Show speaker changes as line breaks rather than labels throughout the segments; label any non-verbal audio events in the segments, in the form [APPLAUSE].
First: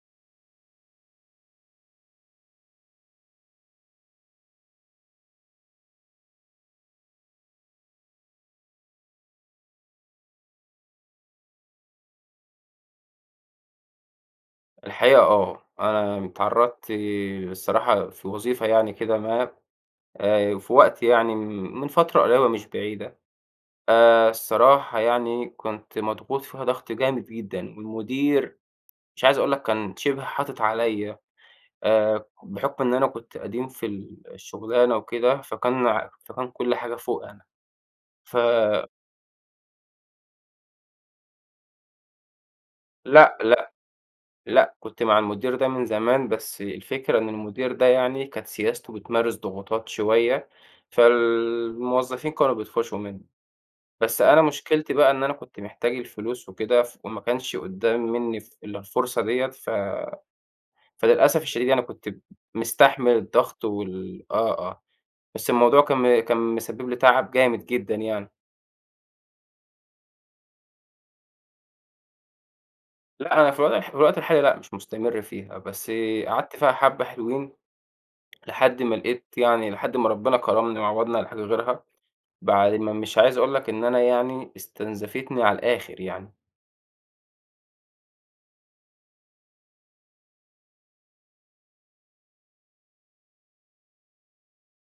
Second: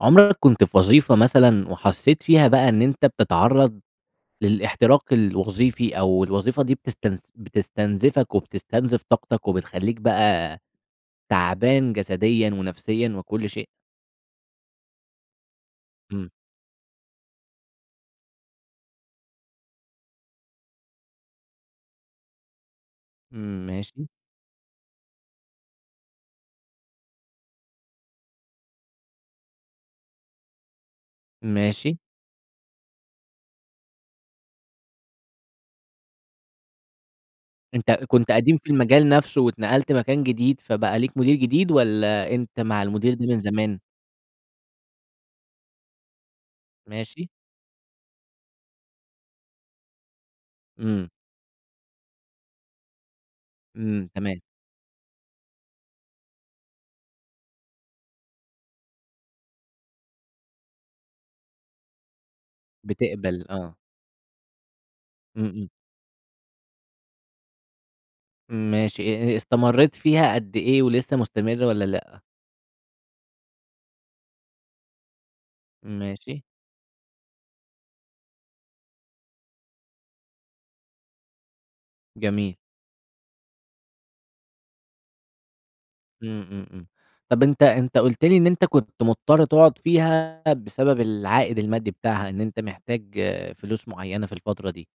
عُمرَك كنت في وظيفة مثلًا، وحسِّيت فيها بقى إن أنتَ بتتعرَّض للاحتراق الوظيفي، أو الوظيفة دي بتست بتستنزفَك وبتستنزف طاقتَك، وبتخلِّيك بقى تعبان جسديًا ونفسيًا وكل شيء؟
الحقيقة، آه، أنا
امم.
اتعرَّضت الصراحة في وظيفة يعني كده ما، آآ في وقت يعني، من فترة قريبة مش بعيدة.
امم، ماشي.
آآ، الصراحة يعني كنت مضغوط فيها ضغط جامد جدًا، والمدير، مش عايِز أقول لك، كان شبه حاطِط عليَّا،
ماشي.
آآ، بحُكم إن أنا كنت قديم في ال الشغلانة وكده، فكان فكان كل حاجة فوقي أنا.
أنتَ كنت
ف
قديم في المجال نفسه، واتنقَلت مكان جديد، فبقى ليك مدير جديد، والّا أنتَ مع المدير ده
لأ،
من
لأ،
زمان؟
لأ، كنت مع المدير ده من زمان، بس الفكرة إن
ماشي.
المدير ده يعني كانت سياسته بتمارس ضغوطات شوية،
امم.
فالموظفين كانوا بيطفشّوا منه.
امم،
بس أنا
تمام.
مشكلتي بقى إن أنا كنت محتاج الفلوس وكده، فما كانش قُدَّام مِنِي ف إلا الفرصة ديَّة، ف فللأسف الشديد يعني، كنت مستحمل
بتقبل،
الضغط
آه.
وال آه آه،
امم،
بس
امم.
الموضوع كان كان مسبِّب لي تعب جامد جدًا يعني.
ماشي آآ، استمريت فيها قد إيه؟ ولسه مستمر والّا لأ؟
لأ، أنا في الوضح في الوقت الحالي لأ مش مستمر فيها، بس
ماشي.
قعدت فيها حبّة حلوين لحد ما لقيت يعني لحد ما ربِّنا كرَّمني وعوَّضني على حاجة غيرها
جميل.
بعد ما مش عايز أقول لك إن أنا يعني استنزفتني على الآخِر يعني.
إمم، إمم، إمم. طَب أنت أنت قُلت لي إن أنت كنت مُضطر تقعُد فيها بسبب العائد المادّي بتاعها إن أنت محتاج فلوس معيّنة في الفترة دي.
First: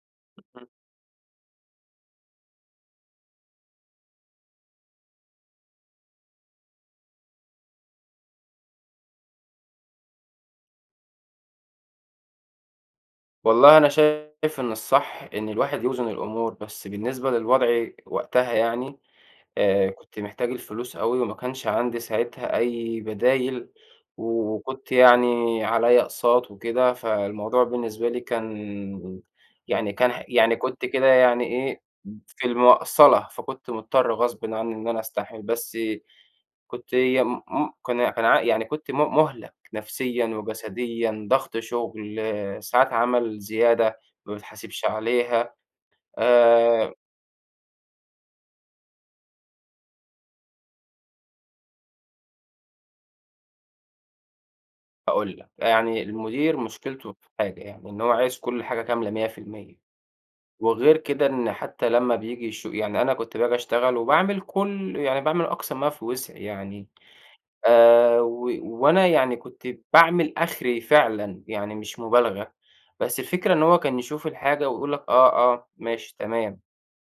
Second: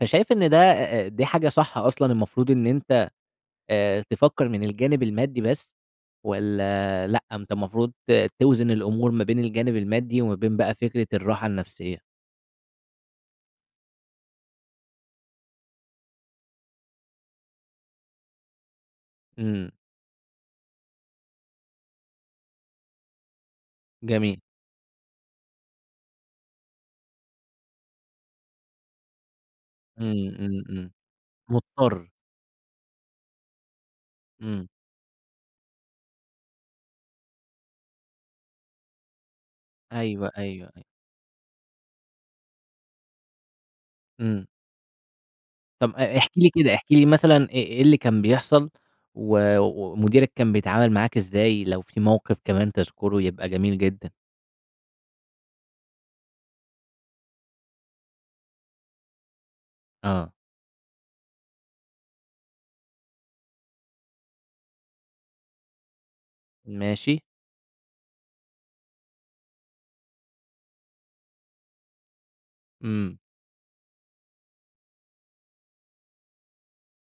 فشايف إن ده،
اهم.
آآ، دي حاجة صح أصلًا المفروض إن أنت آآ تفكّر من الجانب المادّي بس والّا لأ، أنت المفروض توزن الأمور ما بين الجانب المادّي وما بين بقى فكرة الراحة النفسيّة؟
والله أنا شايف إن الصح إن الواحد يوزن الأمور، بس بالنسبة للوضع وقتها يعني،
إمم.
آآ كنت محتاج الفلوس أوي وما كانش عندي ساعتها أي بدايل
جميل.
و وكنت يعني عليّا أقساط وكده، فالموضوع بالنسبة لي كان يعني كان ح
إمم،
يعني
إمم،
كنت
إمم.
كده يعني إيه،
مضطر.
في المَقصَلة، فكنت مُضطر غصبٍ
إمم.
عنّي إن أنا أستحمل، بس كنت يم م كان كان ع يعني كنت م مُهلَك نفسيًا
أيوه، أيوه، أيوه.
وجسديًا، ضَغْط شُغل، ساعات عمل زيادة ما
إمم
باتحاسبش عليها.
طَب آآ احكِ لي كده، احكِ
آآ
لي مثلًا إ إيه اللي كان بيحصل و ومديرك كان بيتعامل معاك إزاي لو في موقف كمان تذكُره يبقى جميل جدا؟
هاقول لك. يعني المدير مشكلته في حاجة يعني، إن هو عايز كل حاجة كاملة 100%.
آه.
وغير كده إن حتّى لمّا بييجي يشو يعني أنا كنت باجي أشتغل وباعمل كل يعني باعمل أقصى ما في وسعي يعني،
ماشي.
آآ و وأنا يعني كنت باعمل آخري فعلًا يعني مش مبالغة.
إمم.
بس الفكرة إن هو كان يشوف الحاجة ويقول لك: "آه، آه، ماشي، تمام."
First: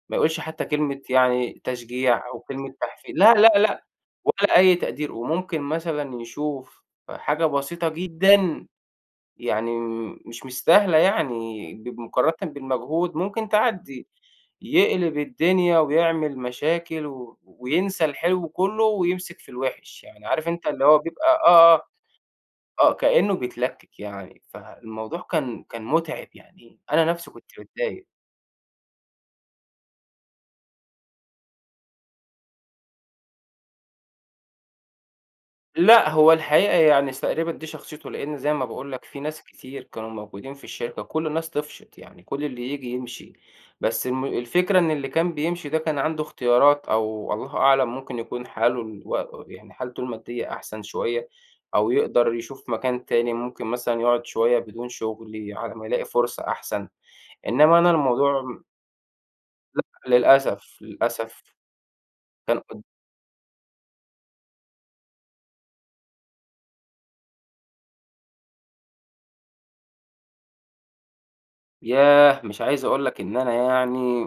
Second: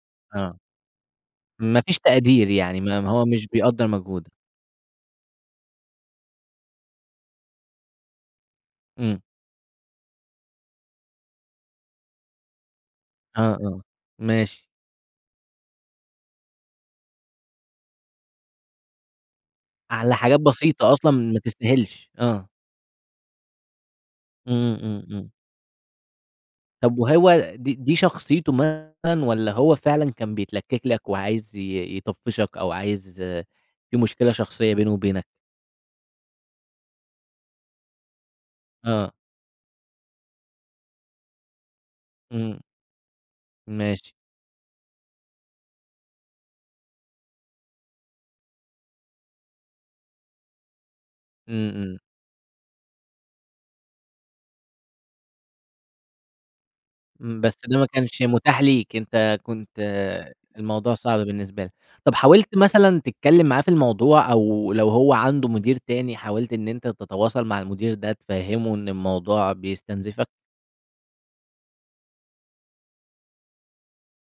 ما يقولش
آه.
حتّى كلمة يعني
ما فيش
تشجيع أو
تقدير،
كلمة
يعني ما ما
تحفي
هو
لأ،
مش
لأ، لأ
بيقدّر مجهودك.
ولا أي تقدير. وممكن مثلًا يشوف حاجة بسيطة جدًا
إمم.
يعني م مش مستاهلة يعني ب مقارنةً بالمجهود ممكن
آه، آه.
تعدّي.
ماشي.
يقلِب الدنيا وبيعمل مشاكل و وينسى الحلو كُلّه ويمسِك في الوِحش.
على
يعني
حاجات
عارف أنت اللي
بسيطة
هو
أصلًا
بيبقى
ما
آه، آه،
تستاهلش، آه.
آه. كإنّه بيتلكِّك يعني،
إمم، إمم،
فالموضوع
إمم.
كان كان مُتعب يعني
طَب
أنا نَفْسي
وهو
كنت
دي دي
متضايق.
شخصيته مثلًا والّا هو فعلًا كان بيتلكِّك لك وعايز ي ي يطفِّشك أو عايز في مشكلة شخصية بينه وبينك؟
لأ، هو الحقيقة يعني س تقريبًا دي شخصيته، لإن زي ما باقول لك
آه.
في ناس كتير كانوا موجودين في الشركة وكل الناس طفشت، يعني كل
إمم.
اللي ييجي يمشي. بس
ماشي.
الم الفكرة إن اللي كان بيمشي ده كان عنده اختيارات أو الله أعلم ممكن يكون حاله الو و يعني حالته المادّية أحسن شوية
إمم،
أو
إمم.
يقدر يشوف مكان تاني، ممكن مثلًا يقعُد شوية بدون شُغل على ما يلاقي فرصة أحسن.
إمم، بس ده
إنّما
ما
أنا
كانش
الموضوع
متاح
م
ليك، أنت كنت
لأ للأسف،
الموضوع صعب
للأسف.
بالنسبة لك. طَب حاولت
كان قد
مثلًا تتكلّم معاه في الموضوع أو لو هو عنده مدير تاني، حاولت إن أنت تتواصل مع المدير ده تفهّمه إن الموضوع بيستنزِفك؟
ياه! مش عايز أقول لك إن أنا يعني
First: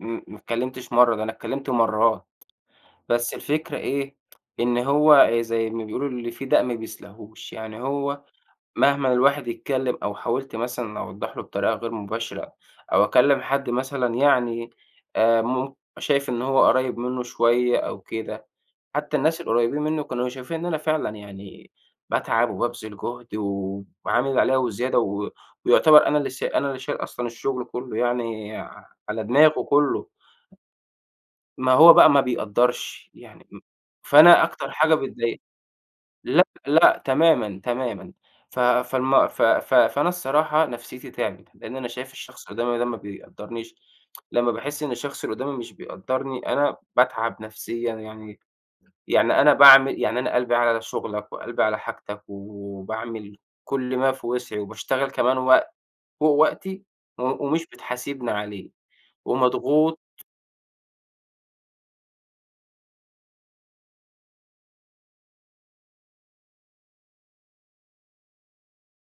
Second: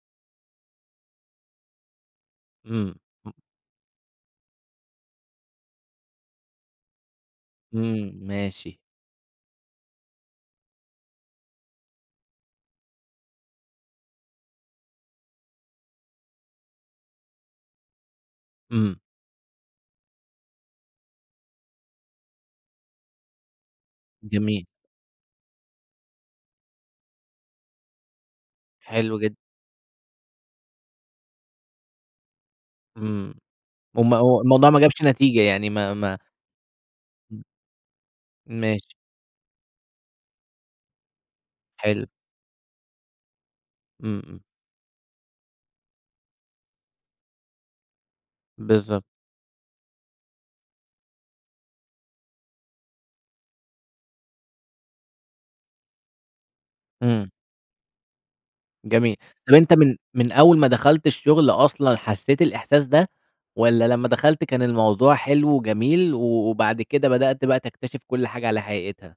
م ما اتكلّمتش مرّة، ده أنا اتكلّمت مرّات.
إمم.
بس الفكرة إيه، إن هو زي ما بيقولوا: "اللي في داء ما بيسلاهوش." يعني
إمم،
هو
ماشي.
مهمًا الواحد يتكلّم أو حاولت مثلًا أوضّح له بطريقة غير مباشرة أو أكلّم حد مثلًا يعني آآ مم شايف إن هو قُريّب منّه شوية أو كده،
إمم.
حتّى الناس القريّبين منّه كانوا شايفين إن أنا فعلًا يعني باتعب وبابذل جُهد وعامل اللي عليّا
جميل.
وزيادة و ويعتبر أنا اللي سا أنا اللي شايل أصلًا الشُغل كُلّه يعني
حلو
على
جدًا.
دماغه كُلّه. ما هو بقى ما بيقدّرش،
إمم.
يعني م
المو
فأنا
الموضوع
أكتر
ما
حاجة
جابش
بتضايقني
نتيجة، يعني ما ما
لأ، لأ
إمم.
تمامًا، تمامًا. ف
ماشي.
فالم ف ف فأنا الصراحة نَفْسيّتي تعِبِت، لإن أنا
حلو.
شايف الشخص اللي قُدّامي ده ما بيقدّرنيش
إمم، إمم.
لمّا باحِس إن الشخص اللي قُدّامي مش بيقدّرني، أنا باتعَب نَفسيًا، يعني
بالضبط.
يعني أنا باعمل يعني أنا قلبي على شُغلك وقلبي على حاجتك وباعمل كل ما في وسْعِي وباشتغل كمان وقت فوق وقتي و
إمم.
ومش بتحاسِبني عليه
جميل. طَب أنت من
ومضغوط.
من أول ما دخلت الشُغل أصلًا حسّيت الإحساس ده؟ والّا لمّا دخلت كان الموضوع حلو وجميل و وبعد كده بدأت بقى تكتشف كل حاجة على حقيقتها؟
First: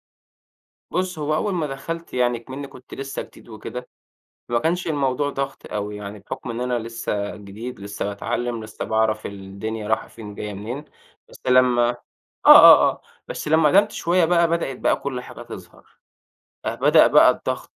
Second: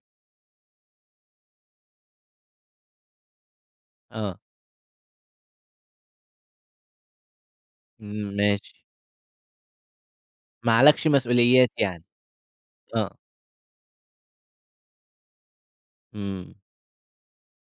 بُص، هو أوَّل ما دخلت يعني، اكمني كنت لسَّه جديد وكده،
آه.
ما كانش الموضوع ضغط أوي يعني، بحُكم إن أنا لسَّه جديد، لسَّه باتعلَّم،
ماشي.
لسَّه باعرف الدنيا رايِحة فين جاية
ما
منين.
عليكش
بس
مسؤوليات
لمَّا آه
يعني؟
آه آه،
آه.
بس لمَّا قدَّمت شوية بقى، بدأت بقى كل حاجة تظهر،
امم.
بدأ بقى الضغط.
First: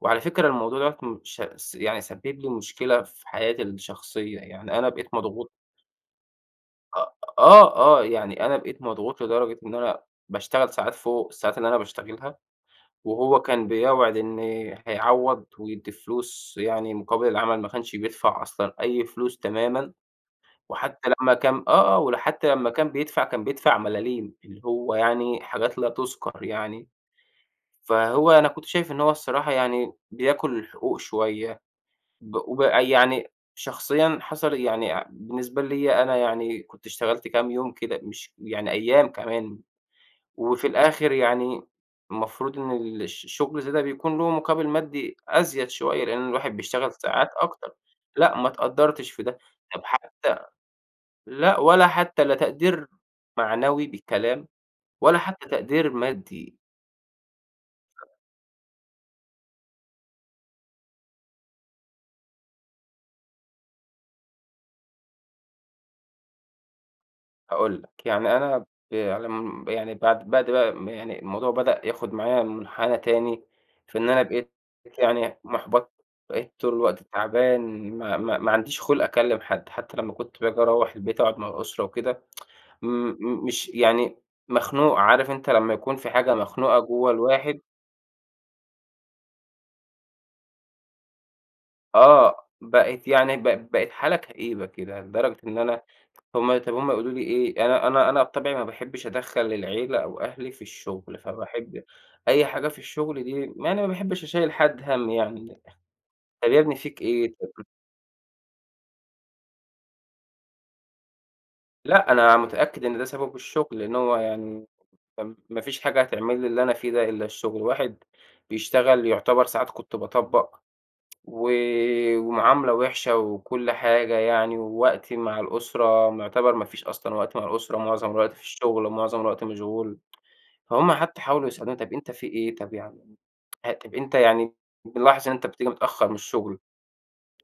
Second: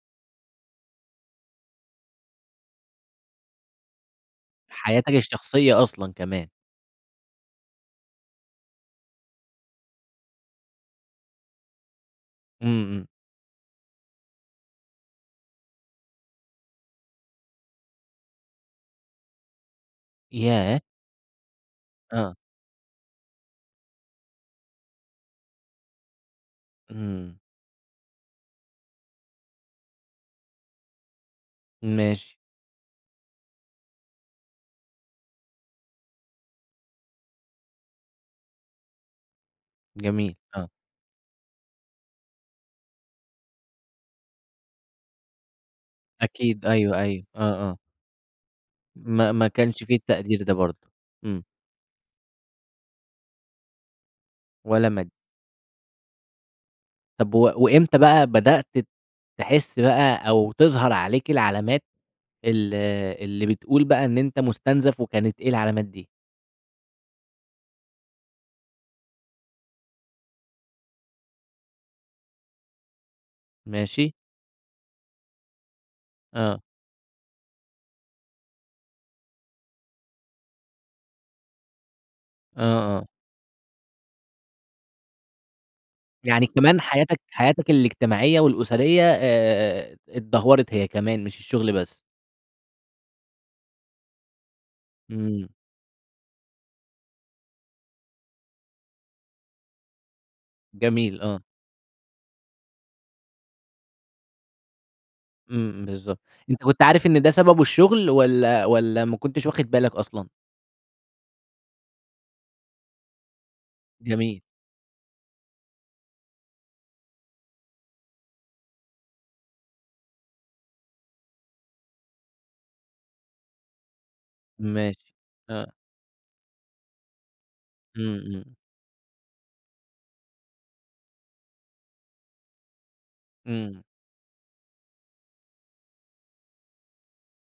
وعلى فكرة الموضوع ده ش س يعني سبَّب لي مشكلة في حياتي الشخصية يعني، أنا
حياتك
بقيت مضغوط
الشخصية أصلًا كمان.
آه آه آه، يعني أنا بقيت مضغوط لدرجة إن أنا باشتغَل ساعات فوق الساعات اللي أنا باشتغَلها،
امم، امم.
وهو كان بيوعِد إن هيعوِّض ويدِّي فلوس يعني مقابِل العمل، ما كانش بيدفع أصلًا أي فلوس تمامًا.
ياه!
وحتى لمَّا كان آه آه،
آه.
وحتى لمَّا كان بيدفع، كان بيدفع ملاليم، اللي هو يعني حاجات لا تُذكَر يعني.
امم.
فهو أنا كنت شايِف إن هو الصراحة يعني بياكُل الحقوق شوية، ب
ماشي.
ويعني شخصيًا حصَل يعني بالنسبة لي أنا يعني كنت اشتغَلت كام يوم كده، مش يعني أيَّام كمان،
جميل،
وفي
آه.
الآخِر يعني، المفروض إن ال الش الشغل الزيادة ده بيكون له مقابِل مادي أزيد شوية، لأن الواحد
أكيد،
بيشتغَل
أيوه أيوه،
ساعات
آه
أكتر.
آه.
لأ، ما اتقدِّرتِش في
ما
ده،
ما
طب
كانش في
حتى
التقدير ده برضه، امم.
لأ، والّا حتى لا تقدير معنوي بكلام،
والّا مادي.
والّا حتى تقدير مادي.
طَب و وإمتى بقى بدأت تحِس بقى أو تظهر عليك العلامات ال اللي بتقول بقى إن أنت مُستنزَف وكانت إيه العلامات دي؟
هاقول لك. يعني أنا ب على م يعني بعد بعد بقى ما يعني الموضوع بدأ ياخُد معايا مُنحنَى تاني فإن
ماشي.
أنا بقيت يعني مُحبَط، بقيت
آه.
طول الوقت تعبان ما ما ما عنديش خُلْق أكلِّم حد، حتّى لمّا كنت باجي أروَّح البيت أقعُد مع الأسرة وكده [TSK] م
آه، آه.
م مش يعني مخنوق، عارف أنت لمّا يكون في حاجة
يعني
مخنوقة
كمان
جوّه
حياتك
الواحد؟
حياتك الاجتماعية والأسرية آآ اتدهورت هي كمان مش الشُغل بس.
آه، بقت يعني ب بقت حالة كئيبة كده لدرجة
إمم.
إن أنا هم طَب هم يقولوا لي إيه، أنا أنا أنا بطبعي ما باحبّش أدخَّل العيلة أو أهلي في الشُغل،
جميل آه.
فباحب أي حاجة في الشُغل دي يعني ما باحبّش أشيّل حد هَم يعني،
إمم، إمم بالضبط.
"طَب يا
أنت
ابني
كنت
فيك
عارف إن ده
إيه؟"
سببه
[UNINTELLIGIBLE]
الشُغل والّا والّا ما كنتش واخِد بالك أصلًا؟
لأ، أنا متأكد إن ده سببه الشُغل، لإنّه هو
جميل.
يعني فم ما فيش حاجة هتعمل لي اللي أنا فيه ده إلّا الشُغل. الواحد بيشتغل يعتبر ساعات كنت باطبّق [TSK] و ومعاملة وِحشة وكل حاجة يعني
ماشي.
ووقتي مع
آه.
الأسرة معتبر ما فيش أصلًا وقت مع الأسرة، معظم
إمم،
الوقت في
إمم.
الشُغل ومعظم الوقت مشغول فهُم حتّى حاولوا يسألوني "طَب أنت في إيه، طَب يع [TSK] آآ
إمم.
طَب أنت يعني بنلاحظ إن أنت بتيجي متأخّر من الشُغل،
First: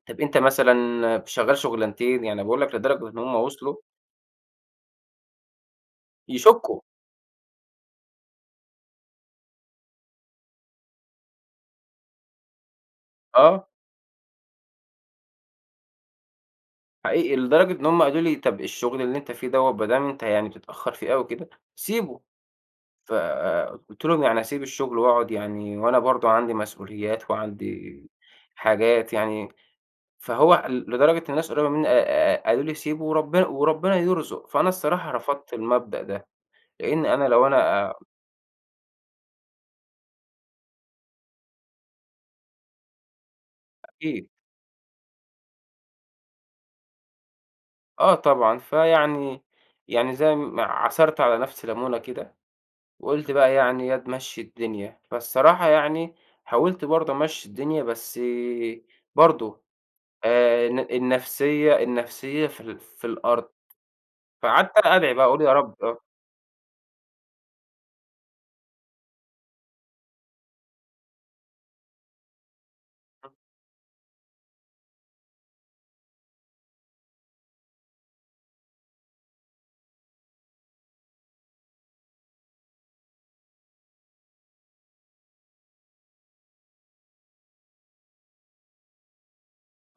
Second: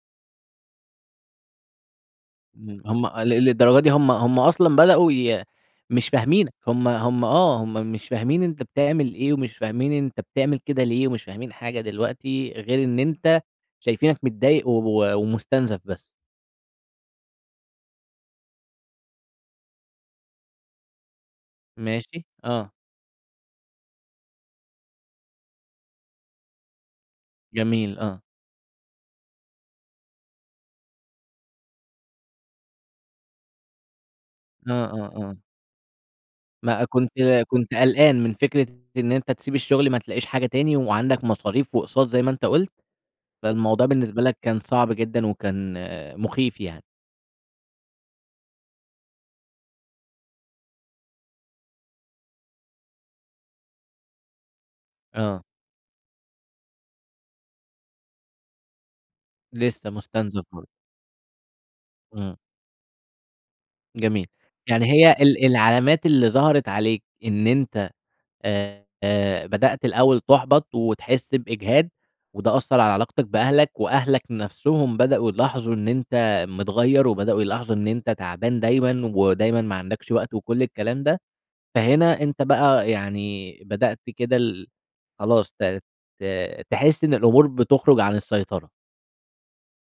طَب أنت مثلًا شغّال شُغلنتين؟" يعني باقول لك
إمم. هم
لدرجة إن هم
لل
وصلوا
للدرجة دي هم هم أصلًا بدأوا ي مش فاهمينك،
يشكُّوا.
هم هم آه. هم مش فاهمين أنت بتعمل إيه ومش فاهمين أنت بتعمل كده ليه ومش فاهمين حاجة دلوقتي غير إن أنت
آه.
شايفينك متضايق و ومُستنزَف بس.
حقيقي، لدرجة إن هُم قالوا لي: "طَب الشغل اللي أنتَ فيه دوَّة، هو ما دام أنتَ يعني بتتأخَّر فيه أوي كده، سيبه."
ماشي. آه.
ف قُلت لهُم: "يعني أسيب الشغل وأقعد؟" يعني وأنا برضو عندي مسؤوليَّات
جميل،
وعندي
آه.
حاجات يعني. فهو ال لدرجة الناس القريبة مِنِّي آآ، قالوا لي: "سيبه وربنا وربنا يرزُق." فأنا
آه،
الصراحة
آه، آه.
رفَضت المبدأ ده،
ما
لأن
كنت
أنا لو
كنت
أنا
قلقان من فكرة إن أنتَ تسيب الشغل، ما تلاقِيش حاجة تاني، وعندَك مصاريف وأقساط زي ما أنتَ قُلت. فالموضوع بالنسبة
أكيد
لك كان صعب جدًا وكان مخِيف يعني.
آه طبعًا، فيعني يعني، زي ما عصَرت على نفسي لَمُونة كده، وقُلت بقى يعني: "ياض، مشِّي الدنيا."
آه.
فالصراحة يعني، حاوَلت برضو أمشِّي الدنيا، بس برضو
لسه مستنزف
آآ،
برضو.
الن النفسيَّة
امم.
النفسيَّة في ال في الأرض.
جميل،
فقعدت
يعني هي
أدعي بقى أقول:
ال
"يا رب." آه.
العلامات اللي ظهرت عليك إن أنتَ آآ، بدأت الأوَّل تحبط وتحس بإجهاد، وده أثَّر على علاقتَك بأهلَك، وأهلَك نفسهم بدأوا يلاحظوا إن أنتَ متغيِّر، وبدأوا يلاحظوا إن أنتَ تعبان دايمًا، ودايمًا ما عندكش وقت، وكل الكلام ده. فهنا أنتَ بقى يعني بدأت كده ال خلاص ت ت تحس إن الأمور بتخرُج عن السيطرة.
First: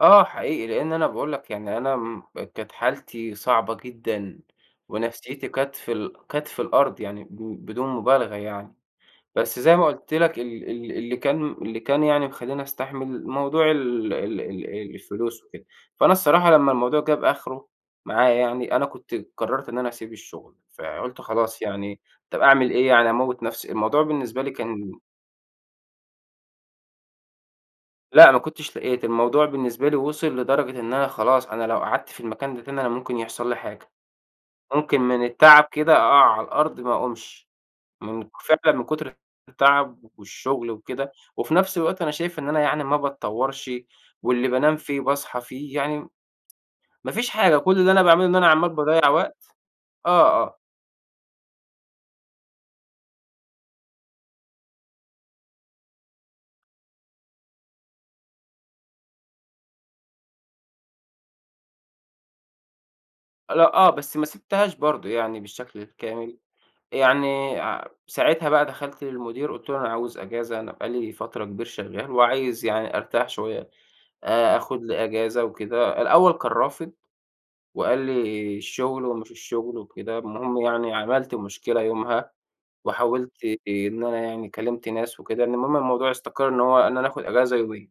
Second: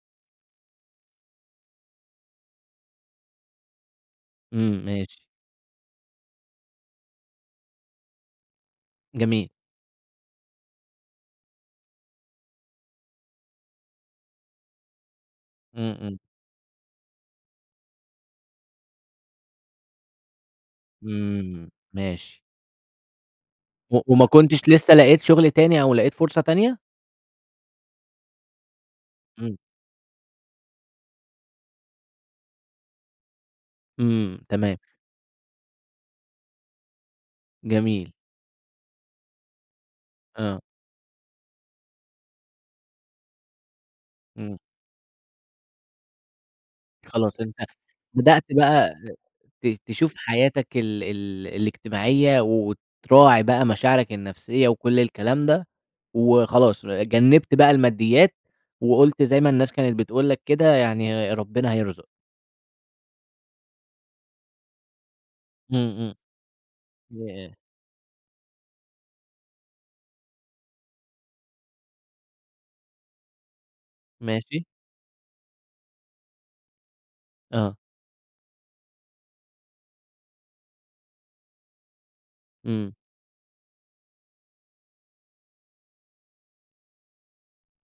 آه حقيقي، لأن أنا باقول لك يعني أنا امم كانت حالتي صعبة جدًا،
امم، ماشي.
ونفْسيتي كانت في ال كانت في الأرض يعني ب بدون مبالغة يعني.
جميل.
بس زي ما قُلت لك ال ال اللي كان م اللي كان يعني مخلّيني أستحمل موضوع ال ال ال إيه الفلوس وكده.
امم،
فأنا
امم.
الصراحة لما الموضوع جاب آخره معايا يعني، أنا كنت قرّرت إن أنا اسيب الشغل، فقُلت خلاص
امم،
يعني طَب
ماشي.
أعمل إيه يعني أموّت نفْسي؟
و
الموضوع
وما
بالنسبة لي
كنتش لسه
كان
لقيت شغل تاني، أو لقيت فرصة تانية؟
لأ ما كنتش لقيت، الموضوع
امم.
بالنسبة لي وصل لدرجة إن أنا خلاص، أنا لو قعدت في المكان ده تاني أنا ممكن يحصل لي حاجة،
امم، تمام.
ممكن من التعب كده أقع على الأرض ما أقومش.
جميل.
من ك فعلًا من كُتر ال التعب
آه.
والشغل وكده، وفي نفْس الوقت أنا شايف إن أنا يعني ما باتطوّرش، واللي
امم.
بانام فيه باصحى فيه، يعني م [TSK] ما فيش
خلاص أنت
حاجة، كل اللي أنا باعمله إن
بدأت
أنا عَمّال
بقى
باضيِّع وقت
ت تشوف
آه، آه.
حياتك ال ال الاجتماعية، وتراعي بقى مشاعرك النفْسيّة وكل الكلام ده، وخلاص ر جنّبت بقى الماديات، وقُلت زي ما الناس كانت بتقول لك كده يعني ر ربّنا هيرزق.
لأ، آه بس ما سِبتهاش برضه يعني بالشكل
امم، إمم،
الكامل،
ياه!
يعني ع ساعتها بقى دخَلت للمدير قُلت له: "أنا عاوز إجازة، أنا بقى لي فترة كبير شغّال وعايز يعني أرتاح شوية آآ،
ماشي.
آخُد لي إجازة وكده." الأول كان رافض،
آه.
وقال لي الشغل ومش الشغل وكده، المهم يعني عملت مشكلة يومها
امم.
وحاولت إن أنا يعني كلّمت ناس وكده، المهم إن الموضوع استقَر إنه هو، إن أنا آخُد إجازة يومين.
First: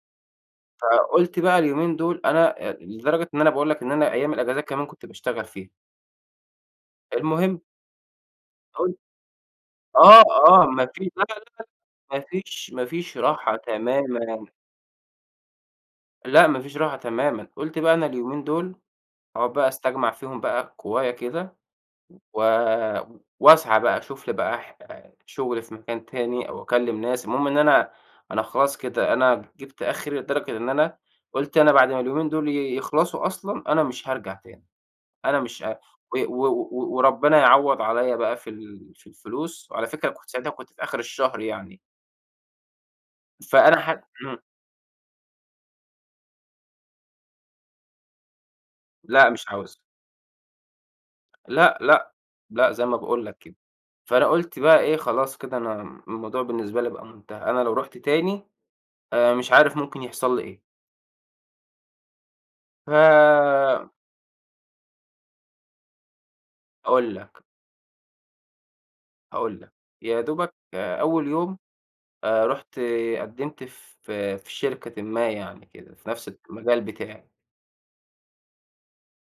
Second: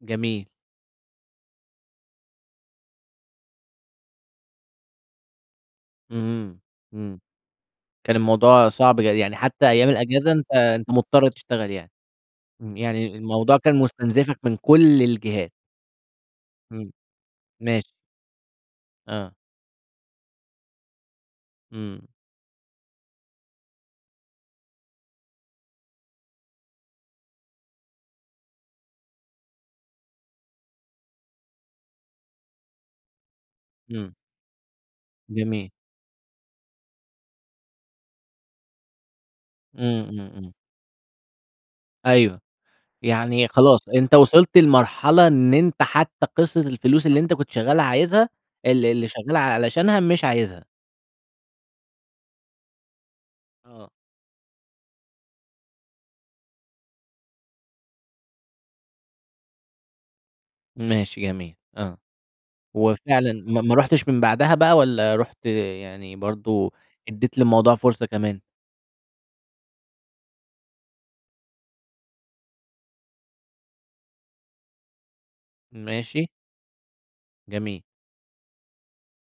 جميل.
فقُلت بقى اليومين دول أنا آآ، لدرجة إن أنا باقول لك إن أنا أيام الإجازات كمان كنت باشتغل فيها.
امم، امم، امم.
المهم
كان الموضوع
هاقول لك،
صعب، ي يعني حتى أيام
آه،
الإجازة أنت
آه ما
أنت
في لا،
مُضطَر
لا،
تشتغل يعني.
ما فيش
امم،
ما
يعني
فيش راحة
الموضوع كان مستنزِفك
تمامًا.
من كلّ الجهات.
لأ ما فيش
امم
راحة تمامًا، قُلت
ماشي.
بقى أنا اليومين دول
آه.
أقعُد بقى أستجمِع فيهم بقى قوايا كده
امم.
و وأسعى بقى أشوف لي بقى ح شُغل في مكان تاني أو أكلّم ناس، المهم إن أنا أنا خلاص كده، أنا جِبت آخري لدرجة إن أنا قُلت أنا بَعد ما اليومين دول ي يخلَصوا أصلًا أنا مش
امم.
هارجَع تاني، أنا مش
جميل.
ه و و و وربنا يعوِّض عليَّ بقى في ال في الفلوس، وعلى
امم،
فكرة كنت
امم،
ساعتها
امم.
كنت في آخِر الشهر يعني.
أيوه، يعني
فأنا ح
خلاص أنت
امم.
وصلت لمرحلة إن أنت حتّى قِصَّة الفلوس اللي أنت كنت شغّال عايزها ال ال اللي
لأ،
شَغّال
مش عاوزها.
علشانها مش عايزها.
لأ، لأ، لأ، زي ما باقول لك كده،
آه.
فأنا قُلت بقى إيه خلاص كده أنا م الموضوع بالنسبة لي بقى مُنتهي، أنا لو رُحت تاني، آآ مش عارف ممكن يحصل لي إيه.
ماشي جميل آه، وفعلًا ما ما
ف
رُحتش من بعدها بقى، والّا رُحت آآ يعني برضه
هاقول
أدّيت
لك.
للموضوع فُرصة كمان؟
هاقول لك، يا دوبك آآ أول يوم، آآ رُحت قدّمت ف في شركةٍ ما يعني كده، في نفس
ماشي.
المجال بتاعي.
جميل.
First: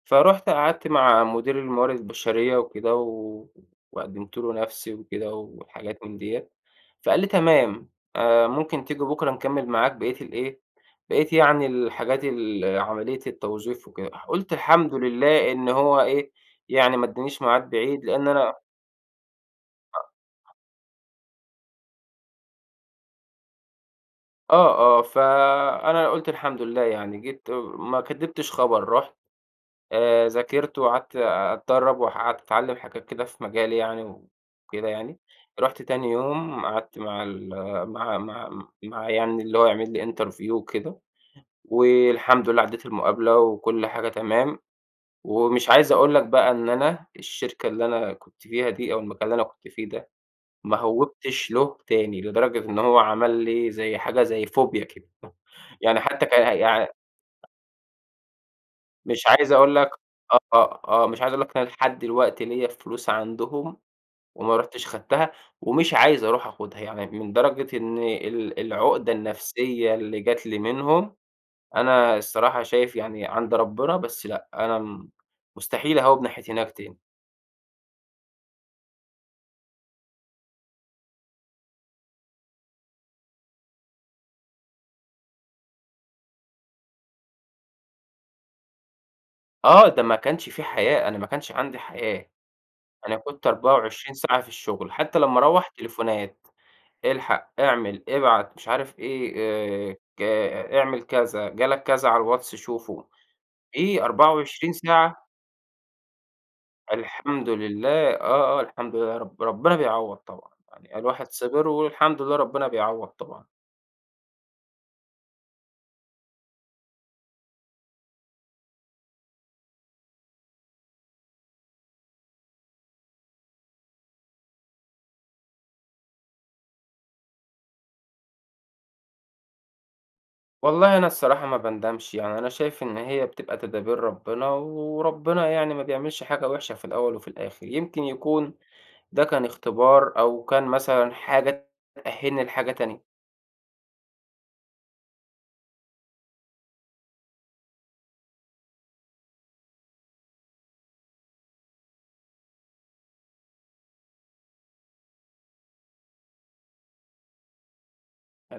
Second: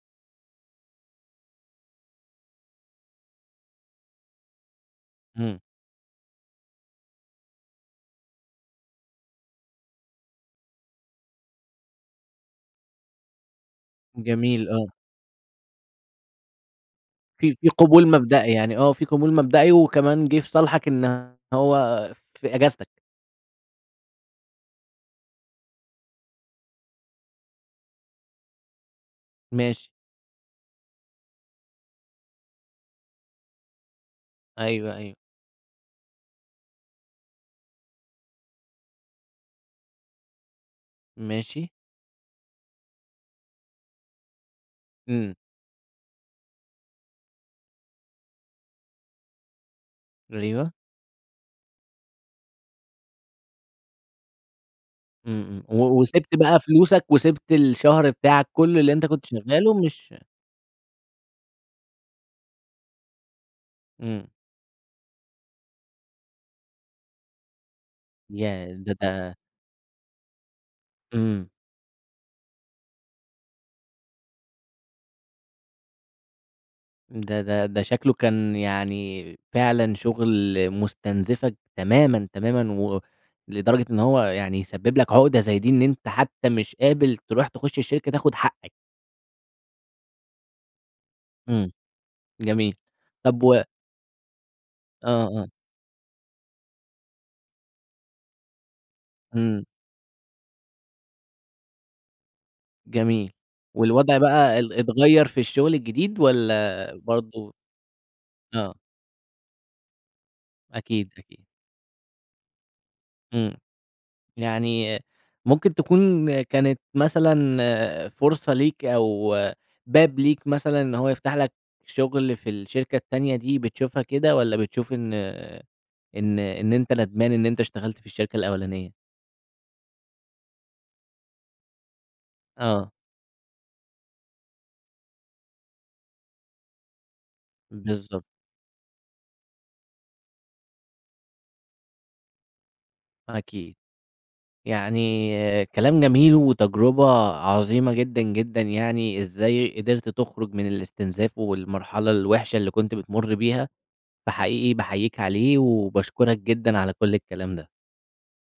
فرُحت قعدت مع مدير الموارد البشرية وكده، و وقدّمت له نفسي وكده،
امم.
وحاجات من ديّة، فقال لي تمام آآ ممكن تيجي بُكرة نِكمِّل معاك بقيّة الإيه، بقيّة يعني الحاجات ال عملية التَّوظيف وكده، ح قُلت
جميل، آه.
الحمد لله إن هو إيه، يعني ما أدَانيش
في في
ميعاد بعيد
قبول
لإن
مبدئي،
أنا
يعني آه، في قبول مبدئي، وكمان جِه في صالحك إن هو في إجازتك.
آه، آه فأنا قُلت الحمد لله يعني، جيت آآ ما كدّبتش خبر، رُحت،
ماشي.
آآ ذاكرت، وقعدت آآ أتدرب، وح قعدت أتعلم حاجات كده في مجالي يعني وكده
أيوه، أيوه.
يعني، رُحت تاني يوم قعدت مع ال مع مع مع يعني اللي هو هيعمل لي interview وكده،
ماشي.
والحمد لله عدّيت المقابلة، وكل حاجة تمام،
إمم.
ومش عايز أقول لك بقى إن أنا، الشركة اللي أنا كنت فيها دي، أو المكان اللي أنا كنت فيه ده،
أيوه.
ما هوّبتش له تاني، لدرجة إن هو عمل لي، زي حاجة، زي Phobia كده
إمم، إمم
يعني
و
حتى ك
وسِبْت بقى
يعني
فلوسك، وسِبْت الشهر بتاعك كُلُّه اللي أنت
مش
كنت
عايز أقول
شغّاله
لك
مش
آه، آه مش عايز أقول لك إن أنا لحد دلوقتي ليَّ فلوس عندهم،
إمم.
وما رُحتش خدتها ومش عايز أروح آخُدها، يعني من درجة إن ال
ياه! ده
العقدة
ده
النفسية اللي جات لي منهم،
إمم.
أنا الصراحة شايف يعني عند ربنا، بس لأ، أنا مستحيل أهوّب ناحية هناك تاني.
ده ده ده شكله كان يعني، فعلًا شغل مستنزفك تمامًا، تمامًا و لدرجة إن هو يعني يسبب لك عقدة زي دي، إن أنت حتى مش قابل تروح تخش الشركة تاخد حقّك.
آه، ده ما كانش في حياة، أنا ما كانش
إمم،
عندي حياة.
جميل.
أنا
طَب
كنت
و
24 ساعة في الشُغل حتّى
آه،
لمّا
آه.
أروّح، تليفونات، الحق، اعمل، ابعت مش عارف إيه،
إمم.
آآ ك اعمل كذا، جالك كذا على الواتس شوفه.
جميل.
إيه
والوضع
أربعة
بقى
وعشرين
ال اتغيّر
ساعة؟!
في الشُغل الجديد والّا
الحمد
برضه
لله آه، آه.
آه.
الحمد لله يا رب، ربِّنا بيعوّض طبعًا. يعني
أكيد،
الواحد
أكيد.
صِبِر والحمد لله ربِّنا بيعوّض طبعًا.
إمم. يعني ممكن تكون كانت مثلًا فرصة ليك أو باب ليك مثلًا إن هو يفتح لك شُغل في الشركة التانية دي بتشوفها كده والّا بتشوف إن إن إن أنت ندمان إن أنت اشتغلت في الشركة الأولانية؟
والله أنا الصراحة ما باندمش. يعني أنا شايف
آه.
إن هي بتبقى تدابير ربِّنا وربِّنا يعني ما بيعملش حاجة وِحشة في الأول وفي الآخِر. يمكن
بالضبط.
يكون ده كان اختبار أو كان مثلًا حاجة تأهِّلني لحاجة تانية.
أكيد. يعني كلام جميل وتجربة عظيمة جدًا، جدًا يعني إزاي قدرت تخرُج من الاستنزاف والمرحلة الوِحشة اللي كنت بتمُر بيها، فحقيقي باحييك عليه وباشكُرك جدًا على كل الكلام ده.
الع